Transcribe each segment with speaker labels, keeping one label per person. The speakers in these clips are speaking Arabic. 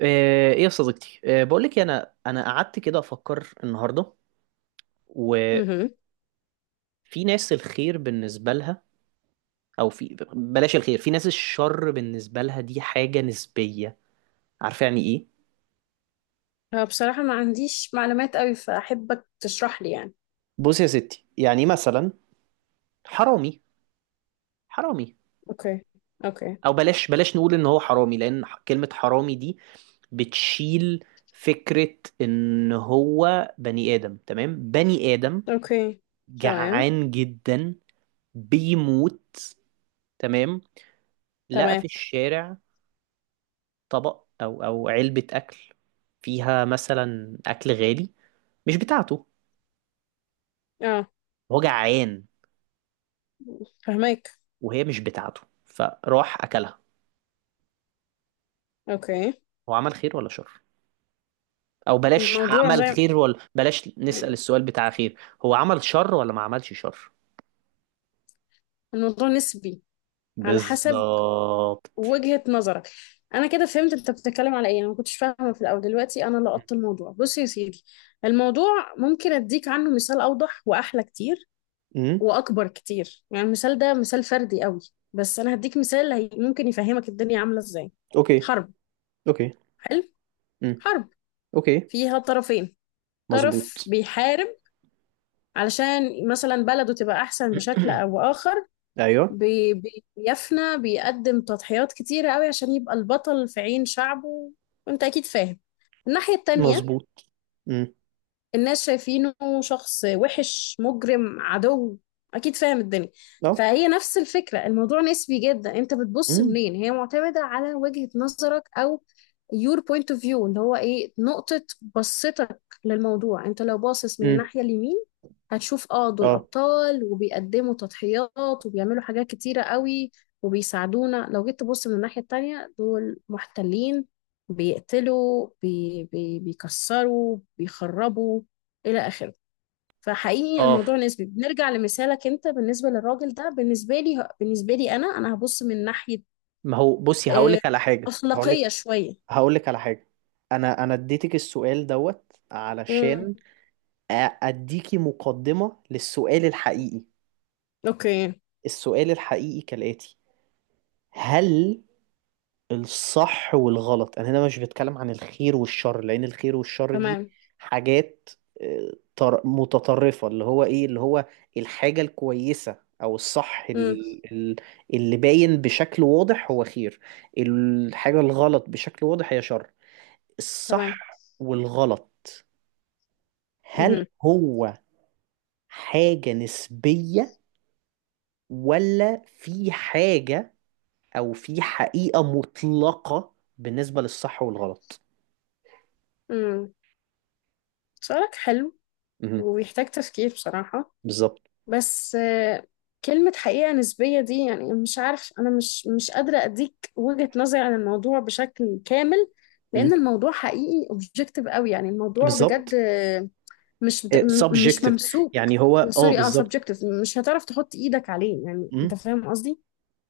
Speaker 1: ايه يا صديقتي، بقولك إيه، انا قعدت كده افكر النهارده، وفي
Speaker 2: مهم.
Speaker 1: ناس الخير بالنسبه لها، او في بلاش الخير، في ناس الشر بالنسبه لها. دي حاجه نسبيه. عارفه يعني ايه؟
Speaker 2: هو بصراحة ما عنديش معلومات قوي فأحبك تشرح لي يعني.
Speaker 1: بص يا ستي، يعني مثلا حرامي، حرامي،
Speaker 2: اوكي، اوكي،
Speaker 1: او بلاش نقول ان هو حرامي، لان كلمه حرامي دي بتشيل فكره ان هو بني ادم. تمام؟ بني ادم
Speaker 2: اوكي. تمام.
Speaker 1: جعان جدا بيموت. تمام؟ لقى في
Speaker 2: تمام.
Speaker 1: الشارع طبق أو علبة أكل فيها مثلا أكل غالي مش بتاعته.
Speaker 2: اه،
Speaker 1: هو جعان،
Speaker 2: فهمك.
Speaker 1: وهي مش بتاعته فراح أكلها.
Speaker 2: اوكي.
Speaker 1: هو عمل خير ولا شر؟ أو بلاش
Speaker 2: الموضوع
Speaker 1: عمل
Speaker 2: زي،
Speaker 1: خير ولا، بلاش نسأل السؤال بتاع خير، هو عمل شر ولا ما عملش شر؟
Speaker 2: الموضوع نسبي، على حسب
Speaker 1: بالظبط.
Speaker 2: وجهة نظرك. انا كده فهمت انت بتتكلم على ايه، انا ما كنتش فاهمة في الاول، دلوقتي انا لقطت الموضوع. بص يا سيدي، الموضوع ممكن اديك عنه مثال اوضح واحلى كتير
Speaker 1: امم.
Speaker 2: واكبر كتير. يعني المثال ده مثال فردي قوي، بس انا هديك مثال ممكن يفهمك الدنيا عاملة ازاي.
Speaker 1: اوكي،
Speaker 2: حرب.
Speaker 1: اوكي.
Speaker 2: حلو.
Speaker 1: امم.
Speaker 2: حرب
Speaker 1: اوكي.
Speaker 2: فيها طرفين، طرف
Speaker 1: مظبوط.
Speaker 2: بيحارب علشان مثلا بلده تبقى أحسن بشكل أو آخر،
Speaker 1: ايوه.
Speaker 2: بيفنى، بيقدم تضحيات كتيرة قوي عشان يبقى البطل في عين شعبه. وانت أكيد فاهم الناحية التانية،
Speaker 1: مظبوط. امم.
Speaker 2: الناس شايفينه شخص وحش، مجرم، عدو. اكيد فاهم الدنيا.
Speaker 1: اه.
Speaker 2: فهي نفس الفكرة، الموضوع نسبي جدا. انت بتبص
Speaker 1: امم.
Speaker 2: منين؟ هي معتمدة على وجهة نظرك، او your point of view، اللي هو ايه نقطة بصتك للموضوع. انت لو باصص من
Speaker 1: امم.
Speaker 2: الناحية اليمين هتشوف اه دول
Speaker 1: اه.
Speaker 2: ابطال وبيقدموا تضحيات وبيعملوا حاجات كتيرة قوي وبيساعدونا. لو جيت تبص من الناحية التانية، دول محتلين، بيقتلوا، بي بي بيكسروا، بيخربوا، الى اخره. فحقيقي
Speaker 1: اه.
Speaker 2: الموضوع نسبي. بنرجع لمثالك انت، بالنسبه للراجل ده، بالنسبه لي، بالنسبه لي انا، هبص من ناحيه
Speaker 1: ما هو بصي هقول
Speaker 2: آه،
Speaker 1: لك على حاجه، هقول
Speaker 2: اخلاقيه
Speaker 1: لك،
Speaker 2: شويه.
Speaker 1: هقول لك على حاجة. انا اديتك السؤال دوت
Speaker 2: امم.
Speaker 1: علشان أ- اديكي مقدمة للسؤال الحقيقي.
Speaker 2: اوكي.
Speaker 1: السؤال الحقيقي كالآتي: هل الصح والغلط، انا هنا مش بتكلم عن الخير والشر لان الخير والشر دي
Speaker 2: تمام.
Speaker 1: حاجات متطرفة، اللي هو ايه، اللي هو الحاجة الكويسة او الصح،
Speaker 2: امم.
Speaker 1: اللي باين بشكل واضح هو خير، الحاجة الغلط بشكل واضح هي شر.
Speaker 2: تمام.
Speaker 1: الصح والغلط، هل
Speaker 2: امم.
Speaker 1: هو حاجة نسبية، ولا في حاجة أو في حقيقة مطلقة بالنسبة للصح والغلط؟
Speaker 2: امم. سؤالك حلو
Speaker 1: مهم.
Speaker 2: ويحتاج تفكير بصراحه.
Speaker 1: بالظبط.
Speaker 2: بس كلمه حقيقه نسبيه دي، يعني مش عارف، انا مش قادره اديك وجهه نظري عن الموضوع بشكل كامل،
Speaker 1: مم.
Speaker 2: لان الموضوع حقيقي اوبجكتيف قوي. يعني الموضوع بجد
Speaker 1: بالظبط.
Speaker 2: مش بت-
Speaker 1: إيه،
Speaker 2: م- مش
Speaker 1: subjective،
Speaker 2: ممسوك.
Speaker 1: يعني هو، اه،
Speaker 2: سوري، اه،
Speaker 1: بالظبط.
Speaker 2: سبجكتيف. مش هتعرف تحط ايدك عليه، يعني انت
Speaker 1: مم.
Speaker 2: فاهم قصدي.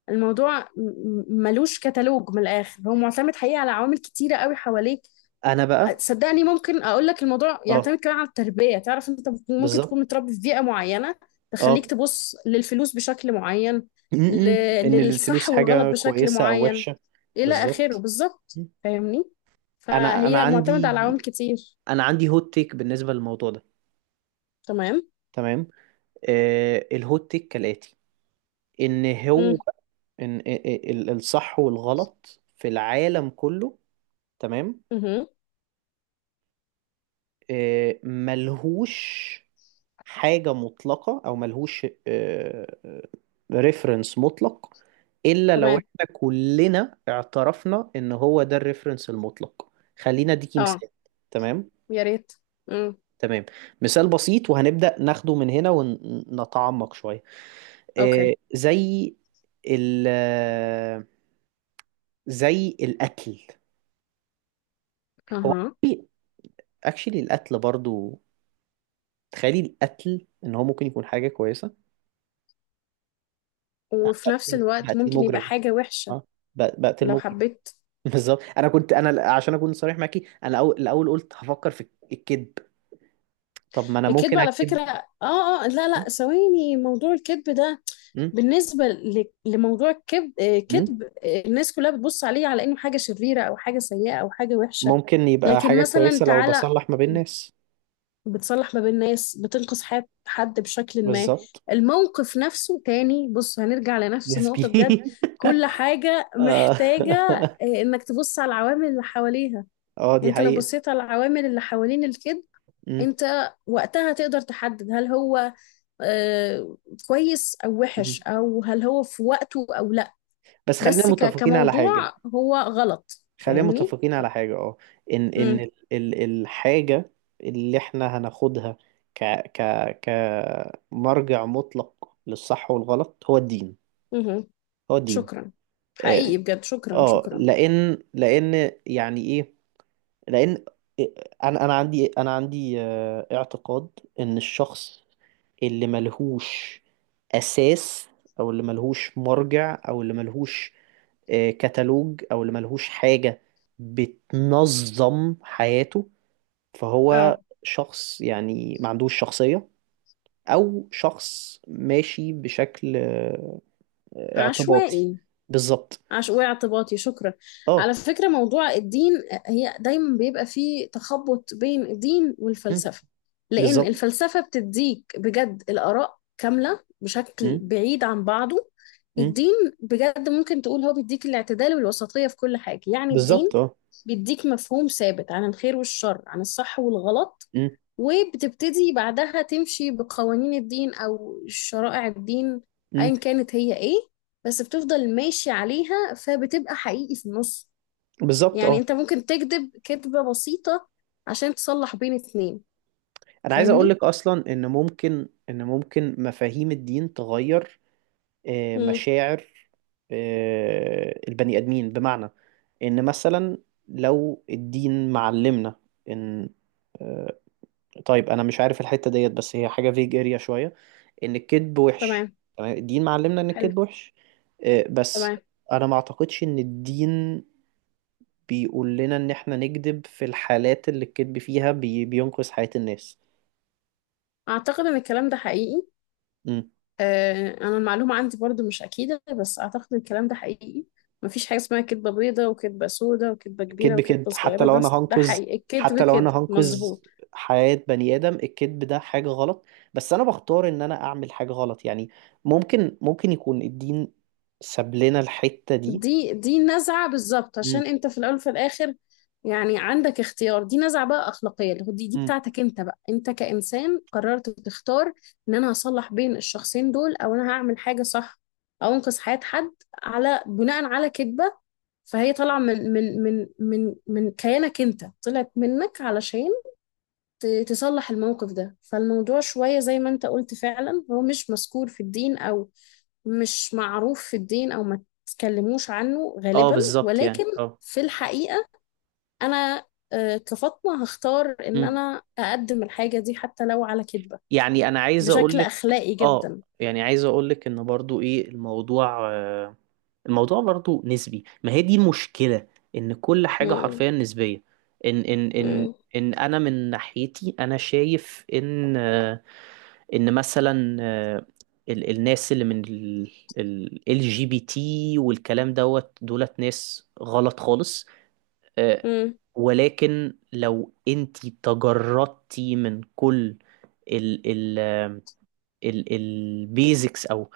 Speaker 2: الموضوع ملوش كتالوج، من الاخر هو معتمد حقيقي على عوامل كتيره قوي حواليك.
Speaker 1: أنا بقى،
Speaker 2: صدقني ممكن اقول لك الموضوع
Speaker 1: اه
Speaker 2: يعتمد كمان على التربيه. تعرف، انت ممكن تكون
Speaker 1: بالظبط،
Speaker 2: متربي في بيئه معينه
Speaker 1: اه.
Speaker 2: تخليك تبص للفلوس بشكل معين، ل...
Speaker 1: مم. إن
Speaker 2: للصح
Speaker 1: الفلوس
Speaker 2: والغلط
Speaker 1: حاجة
Speaker 2: بشكل
Speaker 1: كويسة أو
Speaker 2: معين،
Speaker 1: وحشة.
Speaker 2: الى اخره.
Speaker 1: بالظبط.
Speaker 2: بالظبط،
Speaker 1: مم.
Speaker 2: فاهمني؟
Speaker 1: أنا أنا
Speaker 2: فهي معتمده على عوامل
Speaker 1: عندي
Speaker 2: كتير.
Speaker 1: أنا عندي هوت تيك بالنسبة للموضوع ده.
Speaker 2: تمام.
Speaker 1: تمام. الهوت تيك كالآتي: إن هو،
Speaker 2: امم.
Speaker 1: ان الصح والغلط في العالم كله، تمام، ملهوش حاجة مطلقة، او ملهوش ريفرنس مطلق، الا لو
Speaker 2: تمام.
Speaker 1: احنا كلنا اعترفنا ان هو ده الريفرنس المطلق. خلينا اديكي
Speaker 2: اه.
Speaker 1: مثال. تمام.
Speaker 2: يا ريت. امم.
Speaker 1: تمام. مثال بسيط، وهنبدأ ناخده من هنا ونتعمق شوية. آه،
Speaker 2: اوكي.
Speaker 1: زي ال زي الأكل. هو
Speaker 2: اها.
Speaker 1: اكشلي القتل برضو، تخيلي القتل ان هو ممكن يكون حاجه كويسه.
Speaker 2: وفي نفس
Speaker 1: بقتل
Speaker 2: الوقت
Speaker 1: بقتل
Speaker 2: ممكن يبقى
Speaker 1: مجرم،
Speaker 2: حاجة وحشة،
Speaker 1: اه، بقتل
Speaker 2: لو
Speaker 1: مجرم.
Speaker 2: حبيت.
Speaker 1: بالظبط. انا عشان اكون صريح معاكي، انا الاول قلت هفكر في الكذب. طب ما انا
Speaker 2: الكذب
Speaker 1: ممكن
Speaker 2: على
Speaker 1: اكذب.
Speaker 2: فكرة، اه اه لا
Speaker 1: آه،
Speaker 2: لا، ثواني، موضوع الكذب ده،
Speaker 1: م-
Speaker 2: بالنسبة لموضوع الكذب،
Speaker 1: م-
Speaker 2: كذب، الناس كلها بتبص عليه على انه حاجة شريرة او حاجة سيئة او حاجة وحشة،
Speaker 1: ممكن يبقى
Speaker 2: لكن
Speaker 1: حاجه
Speaker 2: مثلا
Speaker 1: كويسه لو
Speaker 2: تعالى،
Speaker 1: بصلح ما بين ناس.
Speaker 2: بتصلح ما بين ناس، بتنقذ حياة حد بشكل ما.
Speaker 1: بالظبط.
Speaker 2: الموقف نفسه تاني، بص هنرجع لنفس
Speaker 1: نسبي.
Speaker 2: النقطة بجد، كل حاجة
Speaker 1: اه.
Speaker 2: محتاجة انك تبص على العوامل اللي حواليها.
Speaker 1: دي
Speaker 2: انت لو
Speaker 1: حقيقه.
Speaker 2: بصيت على العوامل اللي حوالين الكذب،
Speaker 1: م-
Speaker 2: انت وقتها تقدر تحدد هل هو آه، كويس او وحش،
Speaker 1: م.
Speaker 2: او هل هو في وقته او لا.
Speaker 1: بس
Speaker 2: بس كموضوع هو غلط،
Speaker 1: خلينا
Speaker 2: فاهمني؟
Speaker 1: متفقين على حاجة، اه. ان الحاجة اللي احنا هناخدها ك ك كمرجع مطلق للصح والغلط هو الدين.
Speaker 2: امم.
Speaker 1: هو الدين.
Speaker 2: شكرا،
Speaker 1: اه.
Speaker 2: حقيقي بجد، شكرا شكرا.
Speaker 1: لان يعني ايه؟ لان انا عندي اعتقاد ان الشخص اللي ملهوش اساس، او اللي ملهوش مرجع، او اللي ملهوش كتالوج، او اللي ملهوش حاجة بتنظم حياته، فهو
Speaker 2: اه.
Speaker 1: شخص يعني ما عندوش شخصية، او شخص ماشي بشكل اعتباطي.
Speaker 2: عشوائي.
Speaker 1: بالظبط.
Speaker 2: عش واعتباطي، شكرا.
Speaker 1: اه.
Speaker 2: على فكرة موضوع الدين، هي دايما بيبقى فيه تخبط بين الدين
Speaker 1: مم.
Speaker 2: والفلسفة. لأن
Speaker 1: بالظبط.
Speaker 2: الفلسفة بتديك بجد الآراء كاملة بشكل
Speaker 1: مم.
Speaker 2: بعيد عن بعضه.
Speaker 1: مم.
Speaker 2: الدين بجد ممكن تقول هو بيديك الاعتدال والوسطية في كل حاجة. يعني الدين
Speaker 1: بالظبط. اه.
Speaker 2: بيديك مفهوم ثابت عن الخير والشر، عن الصح والغلط،
Speaker 1: مم.
Speaker 2: وبتبتدي بعدها تمشي بقوانين الدين أو شرائع الدين
Speaker 1: مم.
Speaker 2: أيا كانت هي إيه، بس بتفضل ماشي عليها فبتبقى حقيقي في النص.
Speaker 1: بالظبط.
Speaker 2: يعني
Speaker 1: اه.
Speaker 2: أنت ممكن تكذب كذبة بسيطة عشان تصلح بين اتنين،
Speaker 1: انا عايز اقول
Speaker 2: فاهمني؟
Speaker 1: لك اصلا ان ممكن مفاهيم الدين تغير
Speaker 2: مم.
Speaker 1: مشاعر البني ادمين، بمعنى ان مثلا لو الدين معلمنا ان، آه، طيب انا مش عارف الحتة ديت بس هي حاجة فيج اريا شوية، ان الكذب وحش.
Speaker 2: تمام.
Speaker 1: تمام؟ الدين معلمنا ان
Speaker 2: حلو.
Speaker 1: الكذب وحش، بس
Speaker 2: تمام.
Speaker 1: انا ما اعتقدش ان الدين بيقول لنا ان احنا نكذب في الحالات اللي الكذب فيها بينقذ حياة الناس.
Speaker 2: أعتقد إن الكلام ده حقيقي. آه، أنا المعلومة عندي برضو مش أكيدة، بس أعتقد إن الكلام ده حقيقي. مفيش حاجة اسمها كدبة بيضة وكدبة سودة وكدبة كبيرة
Speaker 1: الكذب
Speaker 2: وكدبة
Speaker 1: كذب.
Speaker 2: صغيرة. ده حقيقي، الكدب
Speaker 1: حتى لو
Speaker 2: كده
Speaker 1: انا هنقذ
Speaker 2: مظبوط.
Speaker 1: حياة بني ادم، الكذب ده حاجة غلط، بس انا بختار ان انا اعمل حاجة غلط. يعني ممكن يكون الدين ساب لنا الحتة دي.
Speaker 2: دي نزعة، بالظبط.
Speaker 1: امم.
Speaker 2: عشان انت في الاول وفي الاخر يعني عندك اختيار. دي نزعة بقى اخلاقية، اللي هو دي
Speaker 1: امم.
Speaker 2: بتاعتك انت بقى، انت كإنسان قررت تختار ان انا هصلح بين الشخصين دول، او انا هعمل حاجة صح، او انقذ حياة حد على بناء على كذبة. فهي طالعة من كيانك انت، طلعت منك علشان تصلح الموقف ده. فالموضوع شوية زي ما انت قلت فعلا، هو مش مذكور في الدين او مش معروف في الدين او ما تتكلموش عنه
Speaker 1: اه
Speaker 2: غالبا،
Speaker 1: بالظبط.
Speaker 2: ولكن
Speaker 1: يعني اه.
Speaker 2: في الحقيقة انا كفاطمة هختار ان
Speaker 1: امم.
Speaker 2: انا اقدم الحاجة دي حتى لو على كذبة،
Speaker 1: يعني انا عايز اقول
Speaker 2: بشكل
Speaker 1: لك
Speaker 2: اخلاقي
Speaker 1: اه
Speaker 2: جدا.
Speaker 1: يعني عايز اقول لك ان برضو ايه الموضوع، الموضوع برضو نسبي. ما هي دي المشكلة، ان كل حاجة
Speaker 2: مم.
Speaker 1: حرفيا نسبية. ان ان ان
Speaker 2: مم.
Speaker 1: ان انا من ناحيتي انا شايف ان، ان مثلا الناس اللي من LGBT والكلام دوت دولت ناس غلط خالص، آه،
Speaker 2: مم.
Speaker 1: ولكن لو انتي تجردتي من كل ال ال ال البيزكس او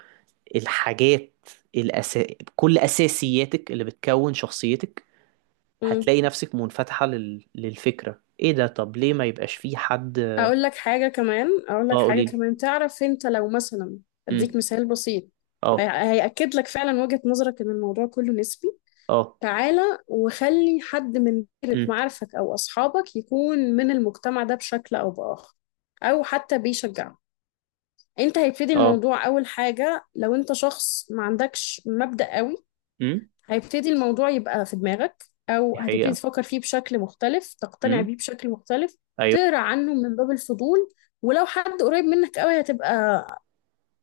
Speaker 1: الحاجات، الأس... كل أساسياتك اللي بتكون شخصيتك،
Speaker 2: مم.
Speaker 1: هتلاقي نفسك منفتحة للفكرة، ايه ده، طب ليه ما يبقاش في حد.
Speaker 2: اقول لك حاجة كمان، اقول لك
Speaker 1: اه
Speaker 2: حاجة
Speaker 1: قوليلي.
Speaker 2: كمان. تعرف انت لو مثلا
Speaker 1: امم.
Speaker 2: اديك مثال بسيط،
Speaker 1: اه.
Speaker 2: هيأكد لك فعلا وجهة نظرك ان الموضوع كله نسبي.
Speaker 1: اه.
Speaker 2: تعالى وخلي حد من دايرة
Speaker 1: امم.
Speaker 2: معارفك أو أصحابك يكون من المجتمع ده بشكل أو بآخر، أو حتى بيشجعه. أنت هيبتدي
Speaker 1: اه.
Speaker 2: الموضوع، أول حاجة لو أنت شخص ما عندكش مبدأ قوي،
Speaker 1: امم.
Speaker 2: هيبتدي الموضوع يبقى في دماغك، أو
Speaker 1: دي
Speaker 2: هتبتدي
Speaker 1: حقيقة.
Speaker 2: تفكر فيه بشكل مختلف، تقتنع
Speaker 1: امم.
Speaker 2: بيه بشكل مختلف،
Speaker 1: ايوه.
Speaker 2: تقرأ عنه من باب الفضول. ولو حد قريب منك قوي، هتبقى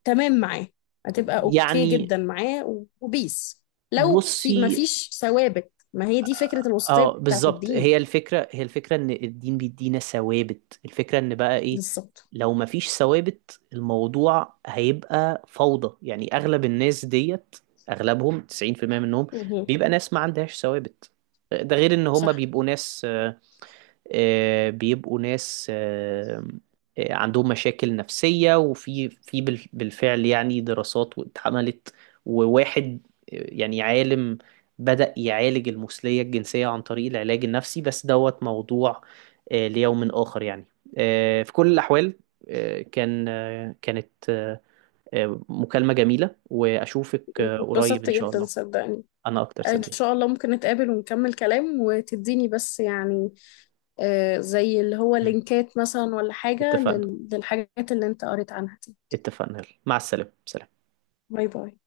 Speaker 2: تمام معاه، هتبقى اوكي
Speaker 1: يعني
Speaker 2: جدا معاه، وبيس. لو في، ما
Speaker 1: بصي،
Speaker 2: فيش ثوابت. ما هي دي فكرة الوسطية
Speaker 1: اه
Speaker 2: بتاعت
Speaker 1: بالظبط،
Speaker 2: الدين،
Speaker 1: هي الفكرة، ان الدين بيدينا ثوابت. الفكرة ان بقى ايه،
Speaker 2: بالظبط.
Speaker 1: لو مفيش ثوابت الموضوع هيبقى فوضى. يعني اغلب الناس ديت، اغلبهم 90% منهم
Speaker 2: مهم.
Speaker 1: بيبقى ناس ما عندهاش ثوابت، ده غير ان هم
Speaker 2: صح.
Speaker 1: بيبقوا ناس، آه، بيبقوا ناس آه، عندهم مشاكل نفسية، وفي بالفعل يعني دراسات واتعملت. وواحد يعني عالم بدأ يعالج المثلية الجنسية عن طريق العلاج النفسي، بس دوت موضوع ليوم آخر يعني. في كل الأحوال، كانت مكالمة جميلة، وأشوفك قريب
Speaker 2: اتبسطت
Speaker 1: إن شاء
Speaker 2: جدا
Speaker 1: الله.
Speaker 2: صدقني.
Speaker 1: أنا أكتر
Speaker 2: ان
Speaker 1: صديق.
Speaker 2: شاء الله ممكن نتقابل ونكمل كلام، وتديني بس يعني آه زي اللي هو لينكات مثلا ولا حاجة
Speaker 1: اتفقنا،
Speaker 2: للحاجات اللي انت قريت عنها دي.
Speaker 1: اتفقنا، يلا. مع السلامة. سلام.
Speaker 2: باي باي.